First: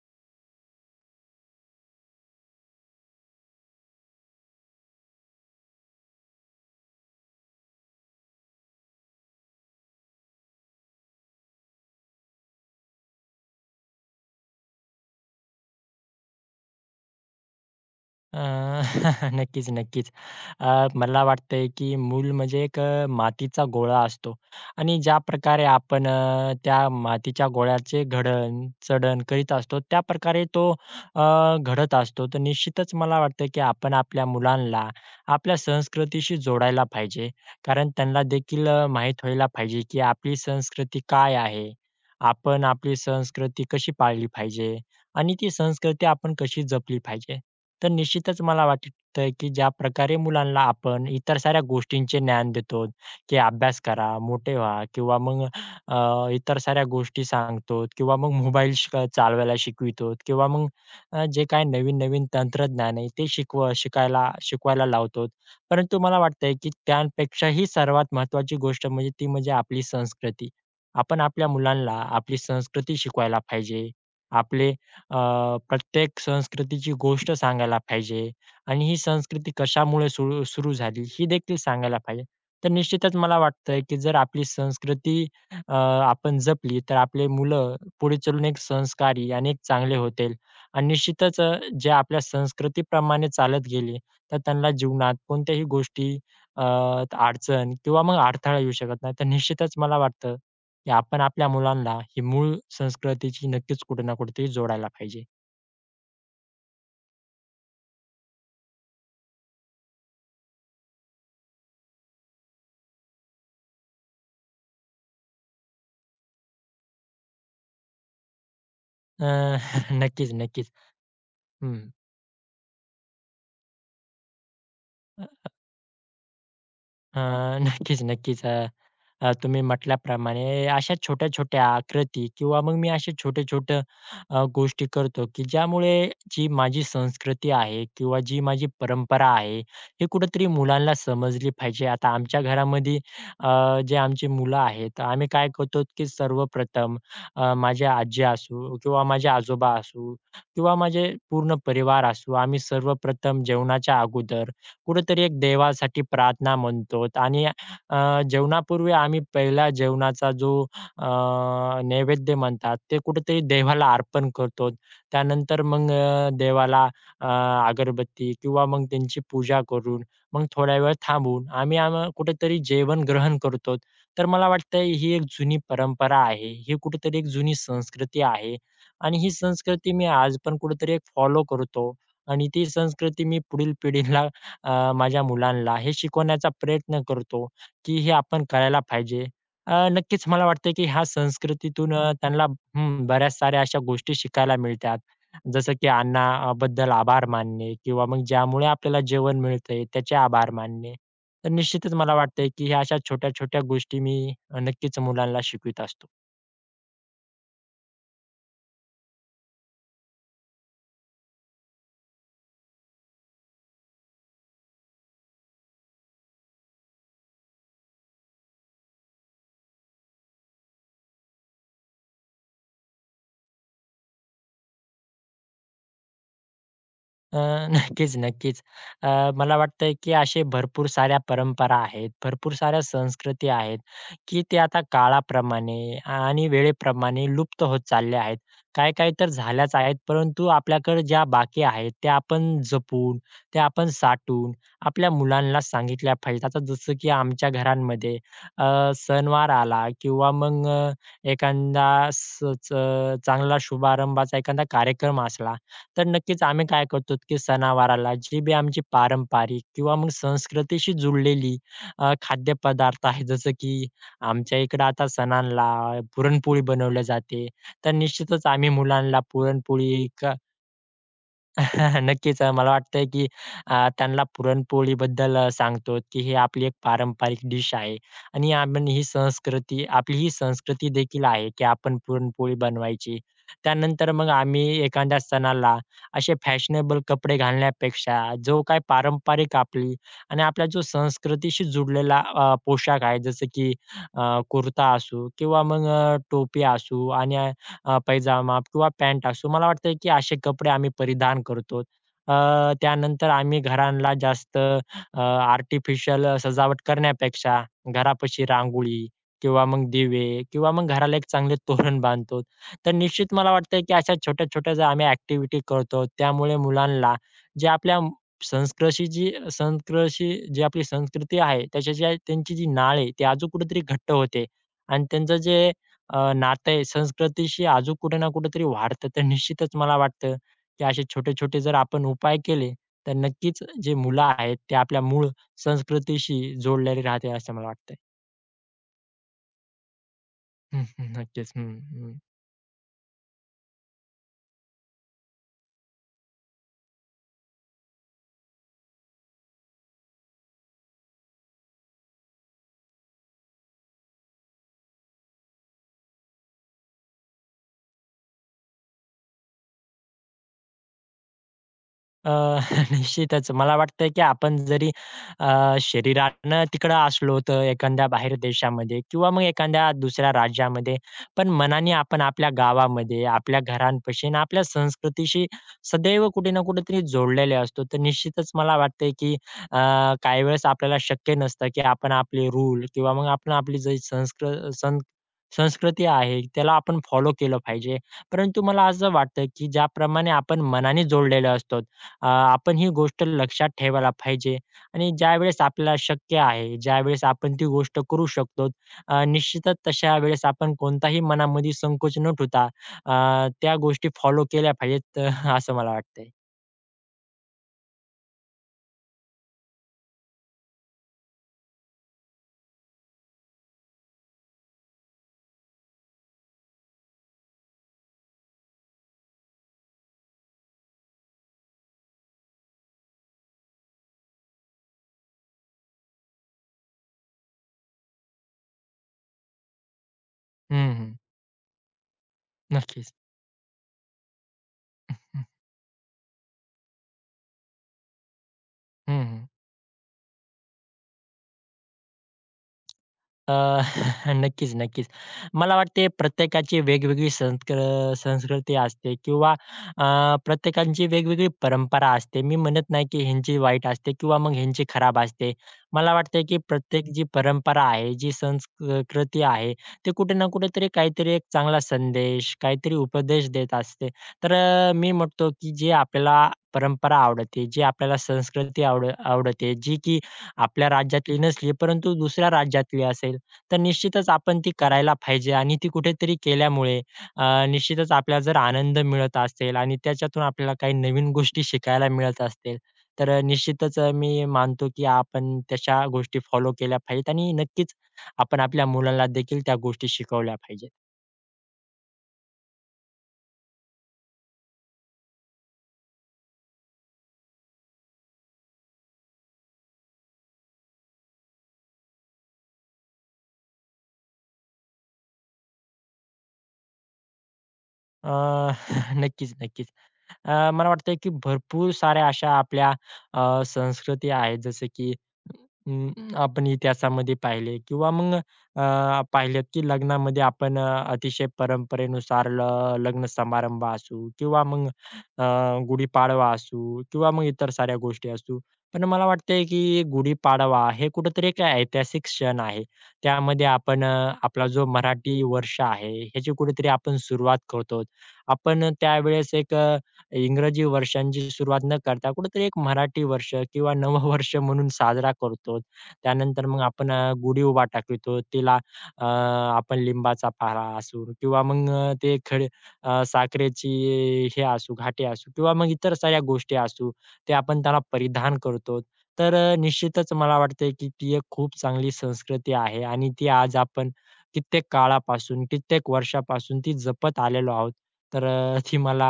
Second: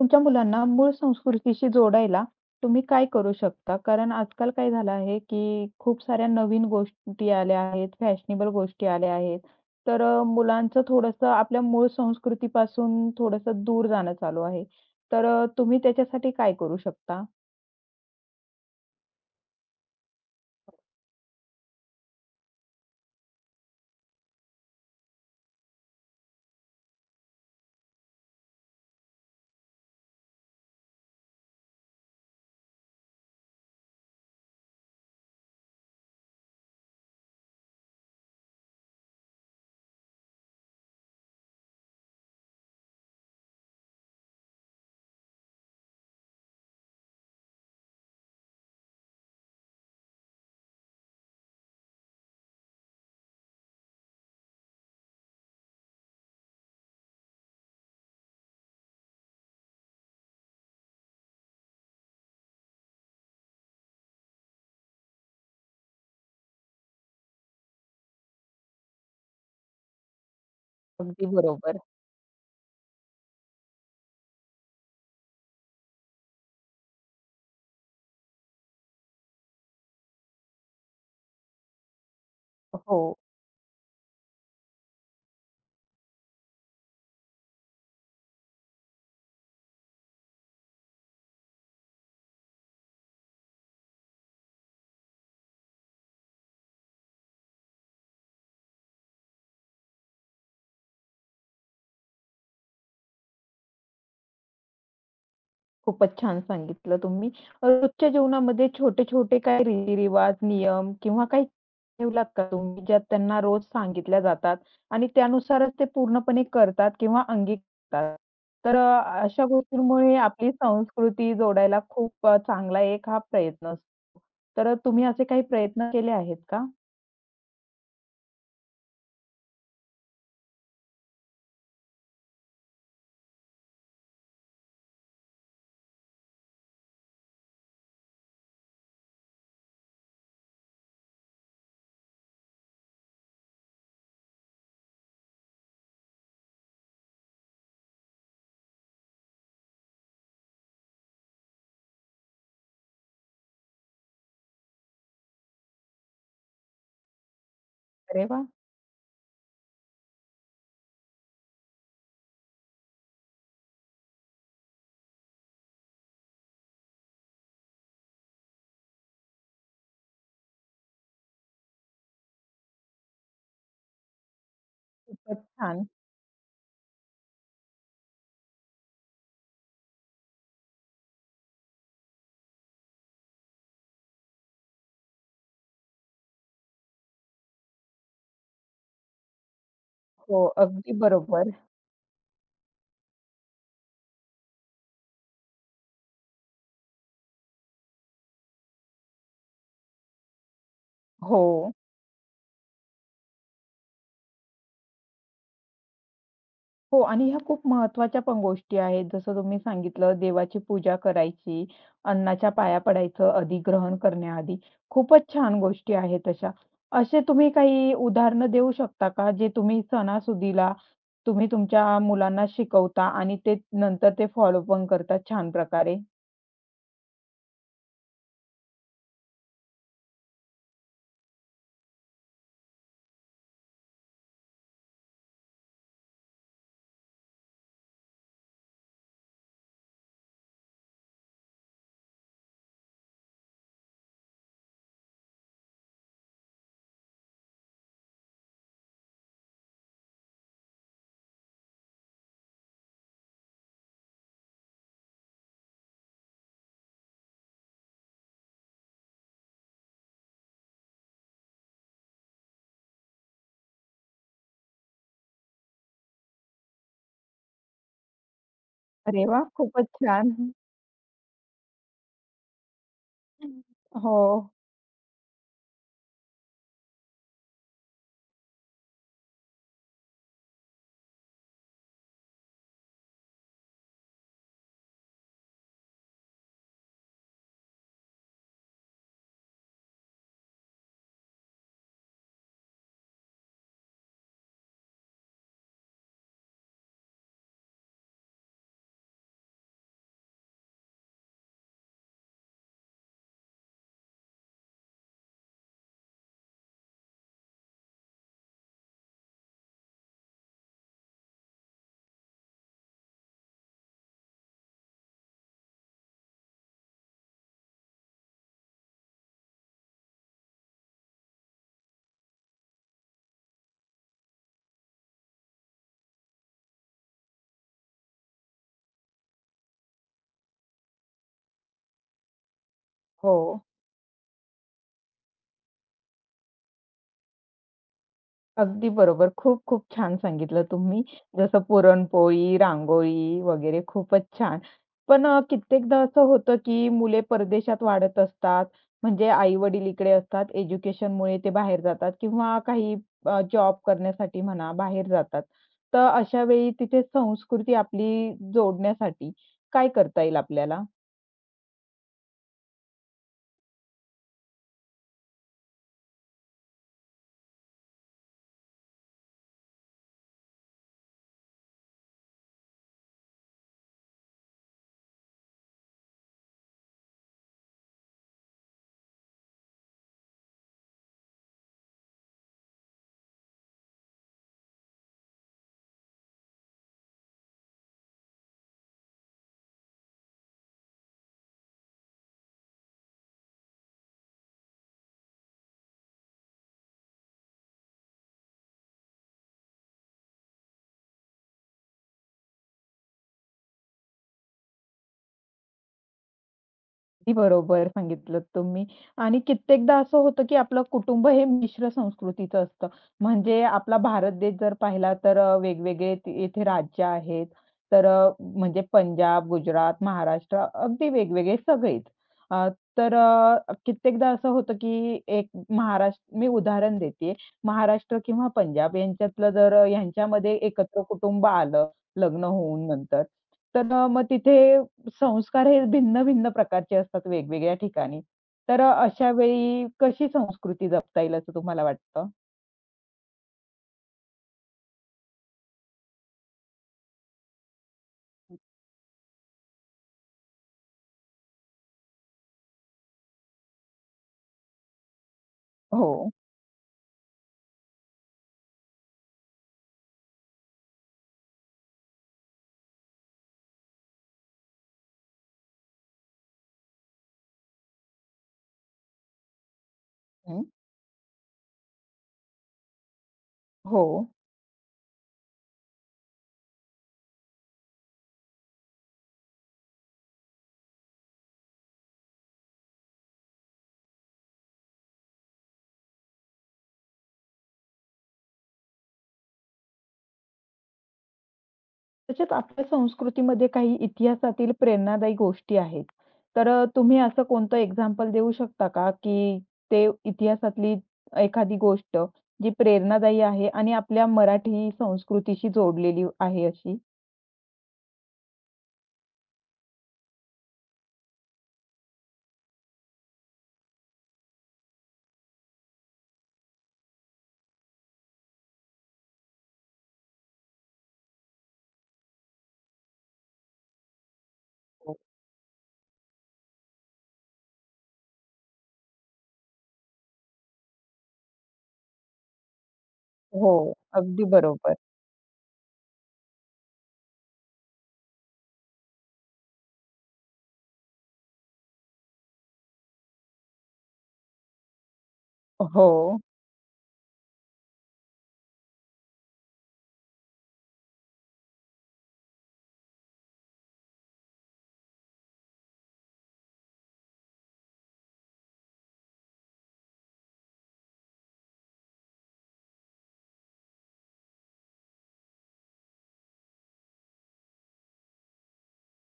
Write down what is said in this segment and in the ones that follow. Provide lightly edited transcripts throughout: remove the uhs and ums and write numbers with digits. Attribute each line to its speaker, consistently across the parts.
Speaker 1: तुमच्या मुलांना मूळ संस्कृतीशी जोडायला तुम्ही काय करू शकता? कारण आजकाल काय झालं आहे, की खूप साऱ्या नवीन गोष्टी आल्या आहेत, फॅशनेबल गोष्टी आल्या आहेत. मुलांचं थोडंसं आपल्या मूळ संस्कृतीपासून थोडंसं दूर जाणं चालू आहे. तुम्ही त्याच्यासाठी काय करू शकता?
Speaker 2: अ, नक्कीच, नक्कीच. मला वाटतंय की मूल म्हणजे एक मातीचा गोळा असतो आणि ज्या प्रकारे आपण त्या मातीच्या गोळ्याचे घडण, चढण करीत असतो, त्या प्रकारे तो घडत असतो. तर निश्चितच मला वाटतं की आपण आपल्या मुलांना आपल्या संस्कृतीशी जोडायला पाहिजे. कारण त्यांना देखील माहीत व्हायला पाहिजे की आपली संस्कृती काय आहे? आपण आपली संस्कृती कशी पाळली पाहिजे? आणि ती संस्कृती आपण कशी जपली पाहिजे. तर निश्चितच मला वाटतंय की ज्या प्रकारे मुलांना आपण इतर साऱ्या गोष्टींचे ज्ञान देतो, की अभ्यास करा, मोठे व्हा किंवा मग इतर साऱ्या गोष्टी सांगतो किंवा मग मोबाईल चालवायला शिकवितो किंवा मग जे काही नवीन-नवीन तंत्रज्ञान आहे ते शिकवायला लावतो. परंतु मला वाटतंय की त्यापेक्षाही सर्वात महत्त्वाची गोष्ट म्हणजे ती म्हणजे आपली संस्कृती. आपण
Speaker 1: अगदी
Speaker 2: आपल्या
Speaker 1: बरोबर.
Speaker 2: मुलांना आपली संस्कृती शिकवायला पाहिजे. आपले अ, प्रत्येक संस्कृतीची गोष्ट सांगायला पाहिजे आणि ही संस्कृती कशामुळे सुरू सुरू झाली ही देखील सांगायला पाहिजे. तर
Speaker 1: हो.
Speaker 2: निश्चितच मला वाटतंय, की जर आपली संस्कृती आपण जपली तर आपले मुलं पुढे चालून एक संस्कारी आणि एक चांगले होतील आणि निश्चितच जे आपल्या संस्कृतीप्रमाणे चालत गेले तर त्यांना जीवनात कोणत्याही गोष्टी अ, अडचण किंवा मग अडथळा येऊ शकत नाही. तर निश्चितच मला वाटतं, की आपण आपल्या मुलांना ही मूळ संस्कृतीची नक्कीच कुठे ना कुठेतरी जोडायला पाहिजे.
Speaker 1: खूपच छान सांगितलं तुम्ही. रोजच्या जीवनामध्ये छोटे-छोटे काही रीतिरिवाज, नियम किंवा काही ठेवलात का तुम्ही, ज्यात त्यांना रोज सांगितल्या जातात आणि त्यानुसारच ते पूर्णपणे करतात किंवा अंगीकारतात?
Speaker 2: अ,
Speaker 1: अशा गोष्टींमुळे
Speaker 2: नक्कीच,
Speaker 1: आपली
Speaker 2: नक्कीच.
Speaker 1: संस्कृती
Speaker 2: हं.
Speaker 1: जोडायला खूप चांगला एक हा प्रयत्न असतो. तर तुम्ही असे काही प्रयत्न केले आहेत का?
Speaker 2: अ, नक्कीच, नक्कीच. अ, अ, तुम्ही म्हटल्याप्रमाणे अशा छोट्या-छोट्या आकृती किंवा मग मी असे छोटे-छोटे गोष्टी करतो, की ज्यामुळे जी माझी संस्कृती आहे किंवा जी माझी परंपरा आहे, हे कुठेतरी मुलांना समजली पाहिजे. आता आमच्या घरामध्ये जे आमची मुलं आहेत, आम्ही काय करतो, की सर्वप्रथम माझी आजी असू किंवा माझे आजोबा असू किंवा माझे पूर्ण परिवार असू, आम्ही सर्वप्रथम जेवणाच्या अगोदर कुठेतरी एक देवासाठी प्रार्थना म्हणतो आणि अ,
Speaker 1: अरे वाह!
Speaker 2: जेवणापूर्वी आम्ही पहिला जेवणाचा जो अ, नैवेद्य म्हणतात ते कुठेतरी देवाला अर्पण करतो. त्यानंतर मग देवाला अ, अगरबत्ती किंवा मग त्यांची पूजा करून मग थोड्या वेळ थांबून आम्ही आम्हा कुठेतरी जेवण ग्रहण करतो. तर मला वाटतंय ही एक
Speaker 1: खूपच
Speaker 2: जुनी
Speaker 1: छान.
Speaker 2: परंपरा आहे. ही कुठेतरी एक जुनी संस्कृती आहे आणि ही संस्कृती मी आज पण कुठेतरी एक फॉलो करतो आणि ती संस्कृती मी पुढील पिढीला माझ्या मुलांना हे शिकवण्याचा प्रयत्न करतो, की हे आपण करायला पाहिजे. नक्कीच
Speaker 1: हो,
Speaker 2: मला वाटतं, की
Speaker 1: अगदी
Speaker 2: ह्या
Speaker 1: बरोबर.
Speaker 2: संस्कृतीतून त्यांना बऱ्याच साऱ्या अशा गोष्टी शिकायला मिळतात. जसं की अन्नाबद्दल आभार मानणे किंवा मग ज्यामुळे आपल्याला जेवण मिळतंय त्याचे आभार मानणे.
Speaker 1: हो.
Speaker 2: तर निश्चितच मला वाटतंय, की ह्या अशा छोट्या-छोट्या गोष्टी मी नक्कीच मुलांना शिकवीत असतो.
Speaker 1: हो आणि ह्या खूप महत्त्वाच्या पण गोष्टी आहेत. जसं तुम्ही सांगितलं देवाची पूजा करायची, अन्नाच्या पाया पडायचं अधिग्रहण करण्याआधी. खूपच छान गोष्टी आहेत अशा. असे तुम्ही काही उदाहरणं देऊ शकता का, जे तुम्ही सणासुदीला तुम्ही तुमच्या मुलांना शिकवता आणि ते नंतर ते फॉलो पण करतात छान प्रकारे?
Speaker 2: अ, नक्कीच, नक्कीच. अ, मला वाटतंय, की असे भरपूर साऱ्या परंपरा आहेत, भरपूर साऱ्या संस्कृती आहेत, की ते आता काळाप्रमाणे आणि वेळेप्रमाणे लुप्त होत चालल्या आहेत. काही-काही तर झाल्याच आहेत, परंतु आपल्याकडे ज्या बाकी आहेत, त्या आपण जपून, त्या आपण साठवून आपल्या मुलांना सांगितल्या पाहिजेत. आता जसं की आमच्या घरांमध्ये सणवार आला किंवा मग एखादा स च चांगला शुभारंभाचा एखादा कार्यक्रम असला, तर नक्कीच आम्ही काय करतो की सणावाराला जी बी आमची पारंपरिक किंवा मग संस्कृतीशी जुळलेली खाद्यपदार्थ आहे जसं की आमच्या इकडं आता सणांला पुरणपोळी बनवली जाते. तर निश्चितच आम्ही मुलांना
Speaker 1: अरे वाह! खूपच
Speaker 2: पुरणपोळी
Speaker 1: छान.
Speaker 2: नक्कीच. मला वाटतंय की त्यांना
Speaker 1: हो,
Speaker 2: पुरणपोळीबद्दल सांगतो की ही आपली एक पारंपरिक डिश आहे आणि आपण ही संस्कृती आपली ही संस्कृती देखील आहे की आपण पुरणपोळी बनवायची. त्यानंतर मग आम्ही एखाद्या सणाला असे फॅशनेबल कपडे घालण्यापेक्षा जो काही पारंपरिक आपली आणि आपल्या जो संस्कृतीशी जुडलेला पोशाख आहे जसं की कुर्ता असू किंवा मग टोपी असू आणि पैजामा किंवा पॅन्ट असो, मला वाटतंय की असे कपडे आम्ही परिधान करतो. त्यानंतर आम्ही घरांना जास्त आर्टिफिशियल सजावट करण्यापेक्षा घरापाशी रांगोळी किंवा मग दिवे किंवा मग घराला एक चांगले तोरण बांधतो. तर निश्चित मला वाटतंय की अशा छोट्या-छोट्या ज्या आम्ही ॲक्टिव्हिटी करतो, त्यामुळे मुलांना जे आपल्या संस्कृतीशी जी संस्कृतशी जी आपली संस्कृती आहे, त्याच्याशी त्यांची जी नाळ आहे, ती अजून कुठेतरी घट्ट होते आणि त्यांचं जे नातं आहे संस्कृतीशी अजून कुठे ना कुठेतरी वाढतं. तर निश्चितच मला वाटतं, की असे छोटे-छोटे जर आपण उपाय केले, तर
Speaker 1: हो.
Speaker 2: नक्कीच जे मुलं आहेत, ते आपल्या मूळ संस्कृतीशी जोडलेले राहतील असं मला वाटतंय.
Speaker 1: अगदी बरोबर. खूप-खूप छान सांगितलं
Speaker 2: हं,
Speaker 1: तुम्ही.
Speaker 2: हं. नक्कीच.
Speaker 1: जसं
Speaker 2: हं, हं.
Speaker 1: पुरणपोळी, रांगोळी वगैरे खूपच छान. पण कित्येकदा असं होतं, की मुले परदेशात वाढत असतात. म्हणजे आई-वडील इकडे असतात. एज्युकेशनमुळे ते बाहेर जातात किंवा काही जॉब करण्यासाठी म्हणा बाहेर जातात. तर अशा वेळी तिथे संस्कृती आपली जोडण्यासाठी काय करता येईल आपल्याला?
Speaker 2: अ, निश्चितच. मला वाटतंय, की आपण जरी शरीरानं तिकडं असलो तर एखाद्या बाहेर देशामध्ये किंवा मग एखाद्या दुसऱ्या राज्यामध्ये, पण मनाने आपण आपल्या गावामध्ये, आपल्या घरापाशी आणि आपल्या संस्कृतीशी सदैव कुठे ना कुठेतरी जोडलेले असतो. तर निश्चितच मला वाटतंय, की अ, काही वेळेस आपल्याला शक्य नसतं, की आपण आपले रूल किंवा मग आपण आपली जी संस्कृ सं संस्कृती आहे त्याला आपण फॉलो केलं पाहिजे. परंतु मला असं वाटतं, की ज्याप्रमाणे आपण मनाने जोडलेले असतो आपण ही गोष्ट लक्षात ठेवायला पाहिजे आणि ज्यावेळेस आपल्याला शक्य आहे, ज्यावेळेस आपण ती गोष्ट करू शकतो, निश्चितच तशा वेळेस आपण कोणताही मनामध्ये संकोच न ठेवता त्या गोष्टी फॉलो केल्या पाहिजेत, असं मला वाटतंय.
Speaker 1: अगदी बरोबर सांगितलत तुम्ही आणि कित्येकदा असं होतं, की आपलं कुटुंब हे मिश्र संस्कृतीचं असतं. म्हणजे आपला भारत देश जर पाहिला तर वेगवेगळे येथे राज्य आहेत. तर म्हणजे पंजाब, गुजरात, महाराष्ट्र अगदी वेगवेगळे सगळेच. अ, कित्येकदा असं होतं, की एक महाराष्ट्र मी उदाहरण देते. महाराष्ट्र किंवा पंजाब यांच्यातलं जर यांच्यामध्ये
Speaker 2: हं,
Speaker 1: एकत्र
Speaker 2: हं.
Speaker 1: कुटुंब आलं लग्न होऊन
Speaker 2: नक्कीच.
Speaker 1: नंतर, तर मग तिथे
Speaker 2: हं,
Speaker 1: संस्कार हे भिन्न-भिन्न प्रकारचे असतात वेगवेगळ्या ठिकाणी. अशा
Speaker 2: हं,
Speaker 1: वेळी कशी संस्कृती जपता येईल असं तुम्हाला वाटतं?
Speaker 2: अ, नक्कीच, नक्कीच. मला वाटते प्रत्येकाची वेगवेगळी संस्कृ संस्कृती असते किंवा अ, प्रत्येकाची वेगवेगळी परंपरा असते. मी म्हणत नाही की ह्यांची वाईट असते किंवा मग ह्यांची खराब असते. मला
Speaker 1: हो.
Speaker 2: वाटते की प्रत्येक जी परंपरा आहे, जी संस्कृती आहे, ते कुठे ना कुठेतरी काहीतरी एक चांगला संदेश, काहीतरी उपदेश देत असते. तर मी म्हणतो की जे आपल्याला परंपरा आवडते, जी आपल्याला संस्कृती आवड आवडते, जी की
Speaker 1: हं.
Speaker 2: आपल्या राज्यातली नसली, परंतु दुसऱ्या राज्यातली असेल. तर
Speaker 1: हो.
Speaker 2: निश्चितच आपण ती करायला पाहिजे आणि ती कुठेतरी केल्यामुळे निश्चितच आपल्याला जर आनंद मिळत असेल आणि त्याच्यातून आपल्याला काही नवीन गोष्टी शिकायला मिळत असतील, तर निश्चितच मी मानतो की आपण तशा गोष्टी फॉलो केल्या पाहिजेत आणि नक्कीच आपण आपल्या मुलांना देखील त्या गोष्टी शिकवल्या पाहिजेत.
Speaker 1: तसेच आपल्या संस्कृतीमध्ये काही इतिहासातील प्रेरणादायी गोष्टी आहेत. तुम्ही असं कोणतं एक्झाम्पल देऊ शकता का, की ते इतिहासातली एखादी गोष्ट जी प्रेरणादायी आहे आणि आपल्या मराठी संस्कृतीशी जोडलेली आहे अशी?
Speaker 2: अ, नक्कीच, नक्कीच. मला वाटतंय की भरपूर साऱ्या अशा आपल्या संस्कृती आहेत जसं की अं, आपण इतिहासामध्ये पाहिले किंवा मग पाहिलेत की लग्नामध्ये आपण अतिशय परंपरेनुसार लग्न समारंभ असू किंवा मग गुढीपाडवा असू किंवा मग इतर साऱ्या गोष्टी असू. पण मला वाटतंय की गुढीपाडवा हे कुठेतरी एक ऐतिहासिक क्षण आहे. त्यामध्ये
Speaker 1: हो,
Speaker 2: आपण
Speaker 1: अगदी
Speaker 2: आपला जो
Speaker 1: बरोबर.
Speaker 2: मराठी वर्ष आहे ह्याची कुठेतरी आपण सुरुवात करतो. आपण त्यावेळेस एक इंग्रजी वर्षांची सुरुवात न करता कुठेतरी एक मराठी वर्ष किंवा नववर्ष म्हणून साजरा करतो.
Speaker 1: हो,
Speaker 2: त्यानंतर मग आपण गुढी-उभा टाकतो. तिला अ, आपण लिंबाचा पाला असू किंवा मग ते खडे साखरेची हे असू, घाटे असू किंवा मग इतर साऱ्या गोष्टी असू, ते आपण त्याला परिधान करतो. तर निश्चितच मला वाटतंय की ती एक खूप चांगली संस्कृती आहे आणि ती आज आपण कित्येक काळापासून, कित्येक वर्षापासून ती जपत आलेलो आहोत. तर ती मला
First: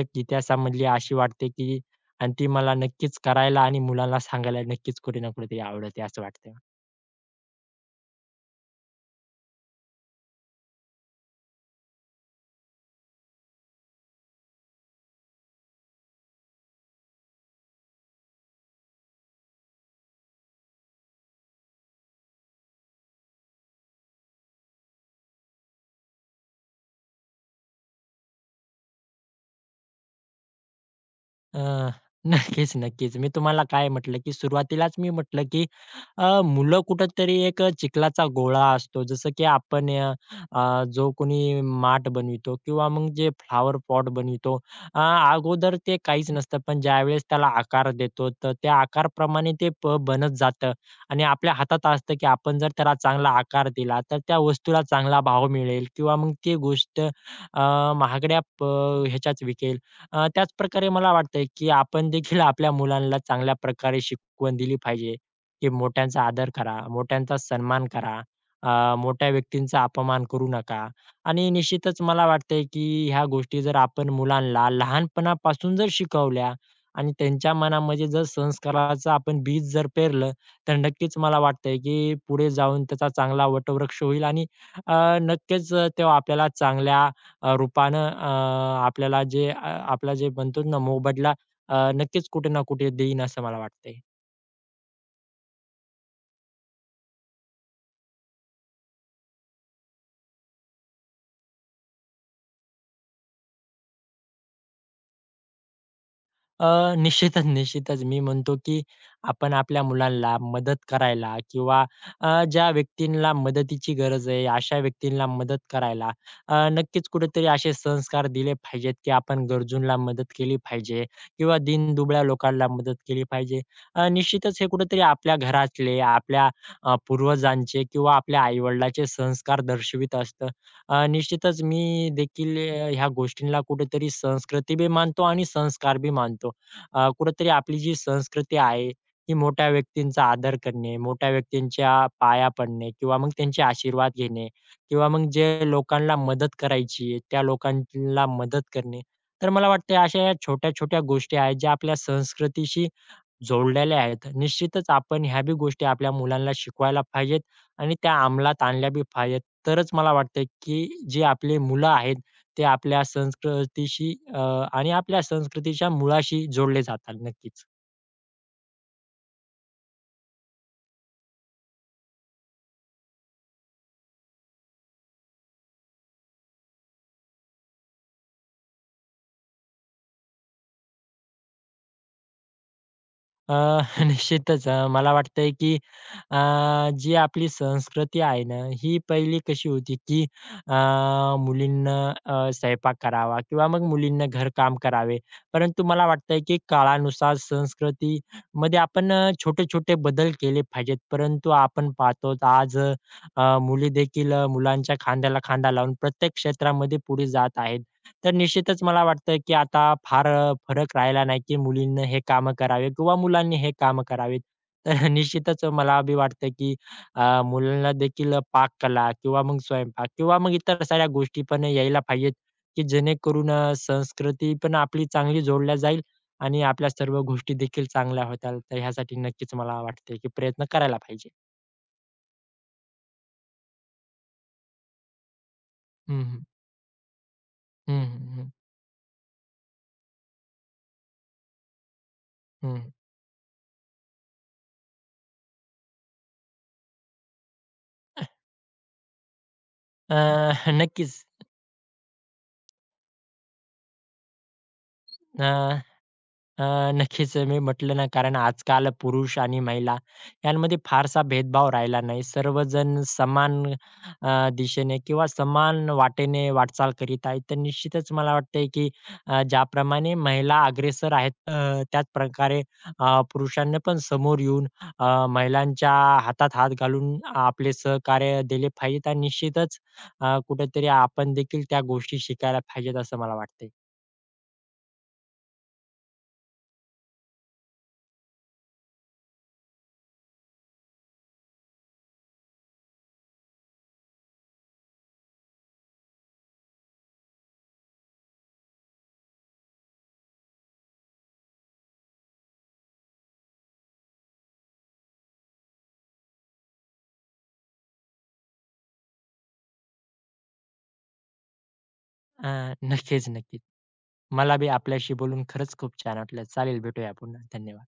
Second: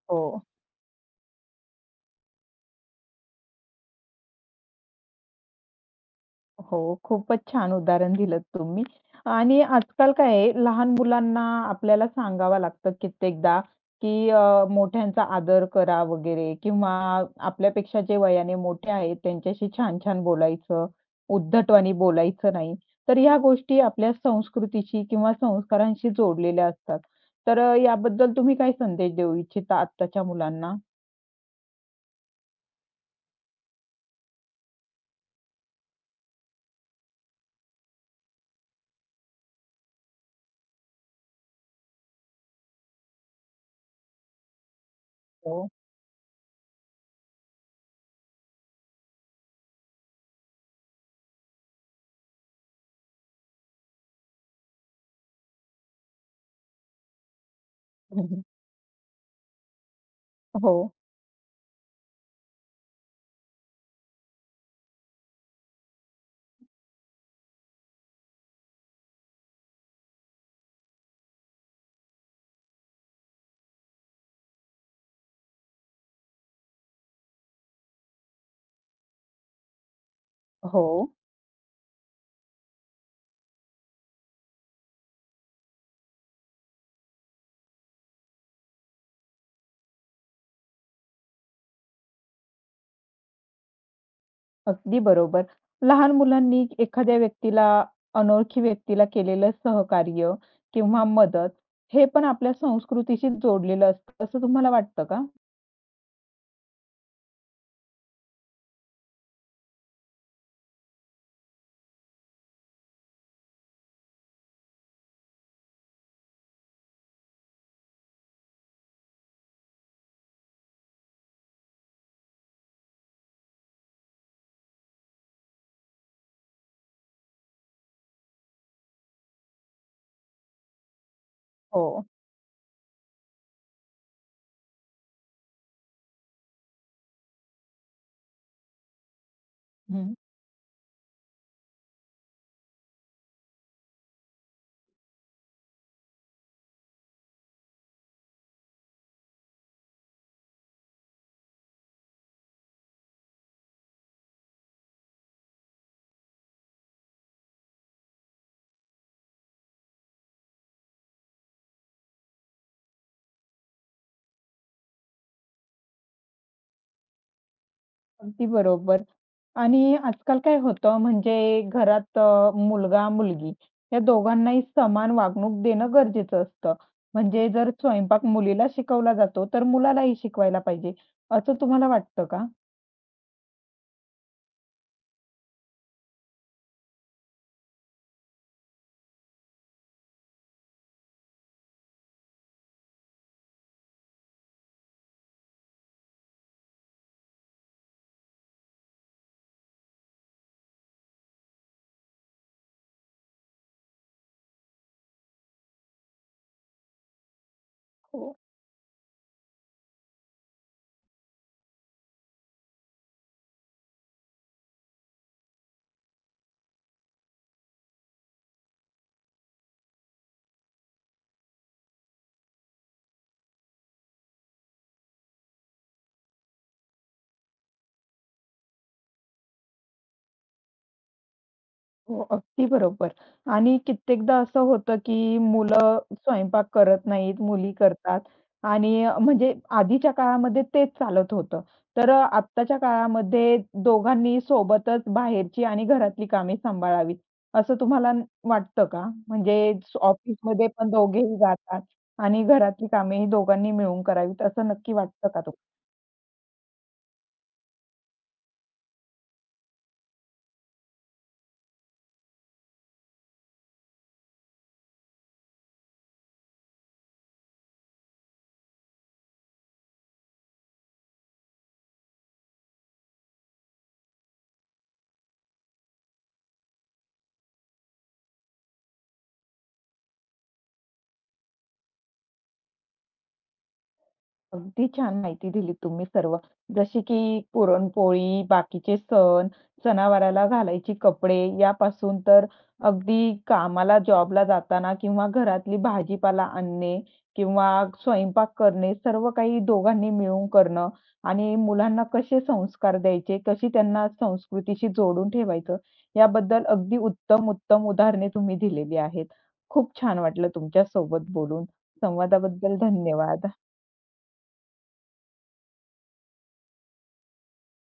Speaker 2: एक
Speaker 1: हो.
Speaker 2: इतिहासामधली अशी वाटते की आणि ती मला नक्कीच करायला आणि मुलांना सांगायला नक्कीच कुठे ना कुठेतरी आवडते असं वाटतंय.
Speaker 1: हो, खूपच छान उदाहरण दिलंत तुम्ही. आणि आजकाल काय आहे, लहान मुलांना आपल्याला सांगावं लागतं कित्येकदा, की मोठ्यांचा आदर करा वगैरे किंवा आपल्यापेक्षा जे वयाने मोठे आहेत, त्यांच्याशी छान-छान बोलायचं, उद्धटवाणी बोलायचं नाही. तर ह्या गोष्टी आपल्या संस्कृतीशी किंवा संस्कारांशी जोडलेल्या असतात. याबद्दल तुम्ही काय संदेश देऊ इच्छिता आत्ताच्या मुलांना?
Speaker 2: अ, नक्कीच, नक्कीच. मी तुम्हाला काय म्हटलं, की सुरुवातीलाच मी म्हटलं, की मुलं कुठेतरी एक चिखलाचा गोळा असतो. जसं की आपण अ, अ, जो कोणी माठ बनवितो किंवा मग जे फ्लॉवर पॉट बनवितो, अ,
Speaker 1: हो.
Speaker 2: अगोदर ते काहीच नसतं. पण ज्यावेळेस त्याला आकार देतो, तर त्या आकारप्रमाणे ते प बनत जातं आणि आपल्या हातात असतं, की आपण जर त्याला चांगला आकार दिला, तर त्या वस्तूला चांगला भाव मिळेल किंवा मग ती गोष्ट महागड्या ह्याच्यात विकेल.
Speaker 1: हो.
Speaker 2: त्याचप्रकारे मला वाटतंय, की आपण देखील आपल्या मुलांना चांगल्या प्रकारे शिकवण दिली पाहिजे, की मोठ्यांचा आदर करा, मोठ्यांचा सन्मान करा, मोठ्या व्यक्तींचा अपमान करू नका आणि निश्चितच मला वाटतंय, की ह्या गोष्टी जर आपण मुलांना लहानपणापासून जर शिकवल्या आणि त्यांच्या मनामध्ये जर संस्काराचं आपण बीज जर पेरलं, तर
Speaker 1: हो.
Speaker 2: नक्कीच मला वाटतंय, की पुढे जाऊन त्याचा चांगला वटवृक्ष होईल आणि अ, नक्कीच तो आपल्याला चांगल्या रूपानं आपल्याला जे आपला जे म्हणतो ना मोबदला नक्कीच कुठे ना कुठे देईन असं मला वाटतंय.
Speaker 1: अगदी बरोबर. लहान मुलांनी एखाद्या व्यक्तीला, अनोळखी व्यक्तीला केलेलं सहकार्य किंवा मदत, हे पण आपल्या संस्कृतीशी जोडलेलं असतं, असं तुम्हाला वाटतं का?
Speaker 2: निश्चितच, निश्चितच. मी म्हणतो, की आपण आपल्या मुलांना मदत करायला किंवा ज्या व्यक्तींना मदतीची गरज आहे, अशा व्यक्तींना मदत करायला नक्कीच कुठेतरी असे संस्कार दिले पाहिजेत, की आपण गरजूंना मदत केली पाहिजे किंवा दीनदुबळ्या लोकांना मदत केली पाहिजे. निश्चितच हे कुठेतरी आपल्या घरातले, आपल्या पूर्वजांचे किंवा आपल्या आई संस्कार दर्शवित असतं. निश्चितच मी
Speaker 1: हो.
Speaker 2: देखील ह्या गोष्टींना कुठेतरी संस्कृती बी मानतो आणि संस्कार बी मानतो. कुठेतरी आपली जी संस्कृती आहे, ही मोठ्या
Speaker 1: हं.
Speaker 2: व्यक्तींचा आदर करणे, मोठ्या व्यक्तींच्या पाया पडणे किंवा मग त्यांचे आशीर्वाद घेणे किंवा मग जे लोकांना मदत करायची आहे, त्या लोकांना मदत करणे. तर मला वाटतंय अशा या छोट्या-छोट्या गोष्टी आहेत, ज्या आपल्या संस्कृतीशी जोडलेल्या आहेत. निश्चितच आपण ह्या बी गोष्टी आपल्या मुलांना शिकवायला पाहिजेत आणि त्या अंमलात आणल्या बी पाहिजेत. तरच मला वाटतंय, की जे आपले मुलं आहेत, ते आपल्या संस्कृतीशी आणि आपल्या संस्कृतीच्या मुळाशी जोडले जातात. नक्कीच.
Speaker 1: अगदी बरोबर. आणि आजकाल काय होतं म्हणजे घरात मुलगा-मुलगी या दोघांनाही समान वागणूक देणं गरजेचं असतं. म्हणजे जर स्वयंपाक मुलीला शिकवला जातो, तर मुलालाही शिकवायला पाहिजे, असं तुम्हाला वाटतं का?
Speaker 2: अ, निश्चितच मला वाटतंय की अ, जी आपली संस्कृती आहे ना, ही पहिली कशी होती की मुलींना स्वयंपाक करावा किंवा मग मुलींना घरकाम करावे. परंतु मला वाटतंय की काळानुसार संस्कृतीमध्ये आपण छोटे-छोटे बदल केले पाहिजेत. परंतु आपण पाहतो आज मुली देखील मुलांच्या खांद्याला खांदा लावून प्रत्येक क्षेत्रामध्ये पुढे जात आहेत. तर
Speaker 1: हो.
Speaker 2: निश्चितच मला वाटतं, की आता फार फरक राहिला नाही, की मुलींनी हे कामं करावे किंवा मुलांनी हे कामं करावीत. तर निश्चितच मला बी वाटतं, की मुलांना देखील पाककला किंवा मग स्वयंपाक किंवा मग इतर साऱ्या गोष्टी पण यायला पाहिजेत, की जेणेकरून संस्कृती पण आपली चांगली जोडल्या जाईल आणि आपल्या सर्व गोष्टी देखील चांगल्या होतील. तर ह्यासाठी नक्कीच मला वाटते, की प्रयत्न करायला पाहिजे.
Speaker 1: हो, अगदी बरोबर. आणि कित्येकदा असं होतं, की मुलं
Speaker 2: हं, हं.
Speaker 1: स्वयंपाक करत नाहीत, मुली
Speaker 2: हं,
Speaker 1: करतात
Speaker 2: हं, हं,
Speaker 1: आणि म्हणजे आधीच्या काळामध्ये तेच चालत होतं. आत्ताच्या काळामध्ये दोघांनी सोबतच बाहेरची आणि घरातली कामे सांभाळावीत, असं तुम्हाला न वाटतं का?
Speaker 2: अ,
Speaker 1: ऑफिसमध्ये पण
Speaker 2: नक्कीच.
Speaker 1: दोघेही जातात आणि घरातली कामेही दोघांनी मिळून करावीत, असं नक्की वाटतं का?
Speaker 2: अ अ, नक्कीच मी म्हटलं ना कारण आजकाल पुरुष आणि महिला यांमध्ये फारसा भेदभाव राहिला नाही. सर्वजण समान दिशेने किंवा समान वाटेने वाटचाल करीत आहेत. तर निश्चितच मला वाटतंय की ज्याप्रमाणे महिला अग्रेसर आहेत त्याच प्रकारे पुरुषांनी पण समोर येऊन महिलांच्या हातात हात घालून आपले सहकार्य दिले पाहिजेत आणि निश्चितच कुठेतरी आपण देखील त्या गोष्टी शिकायला पाहिजेत असं मला वाटतंय.
Speaker 1: अगदी छान माहिती दिली तुम्ही सर्व. जशी की पुरणपोळी, बाकीचे सण, सणावाराला घालायचे कपडे यापासून तर अगदी कामाला, जॉबला जाताना किंवा घरातली भाजीपाला आणणे किंवा स्वयंपाक करणे, सर्व काही दोघांनी मिळून करणं आणि मुलांना कसे संस्कार द्यायचे, कशी त्यांना संस्कृतीशी जोडून ठेवायचं, याबद्दल अगदी उत्तम-उत्तम उदाहरणे तुम्ही दिलेली आहेत. खूप छान वाटलं तुमच्यासोबत बोलून.
Speaker 2: अ,
Speaker 1: संवादाबद्दल
Speaker 2: नक्कीच,
Speaker 1: धन्यवाद.
Speaker 2: नक्कीच. मला बी आपल्याशी बोलून खरंच खूप छान वाटलं. चालेल, भेटूया पुन्हा. धन्यवाद.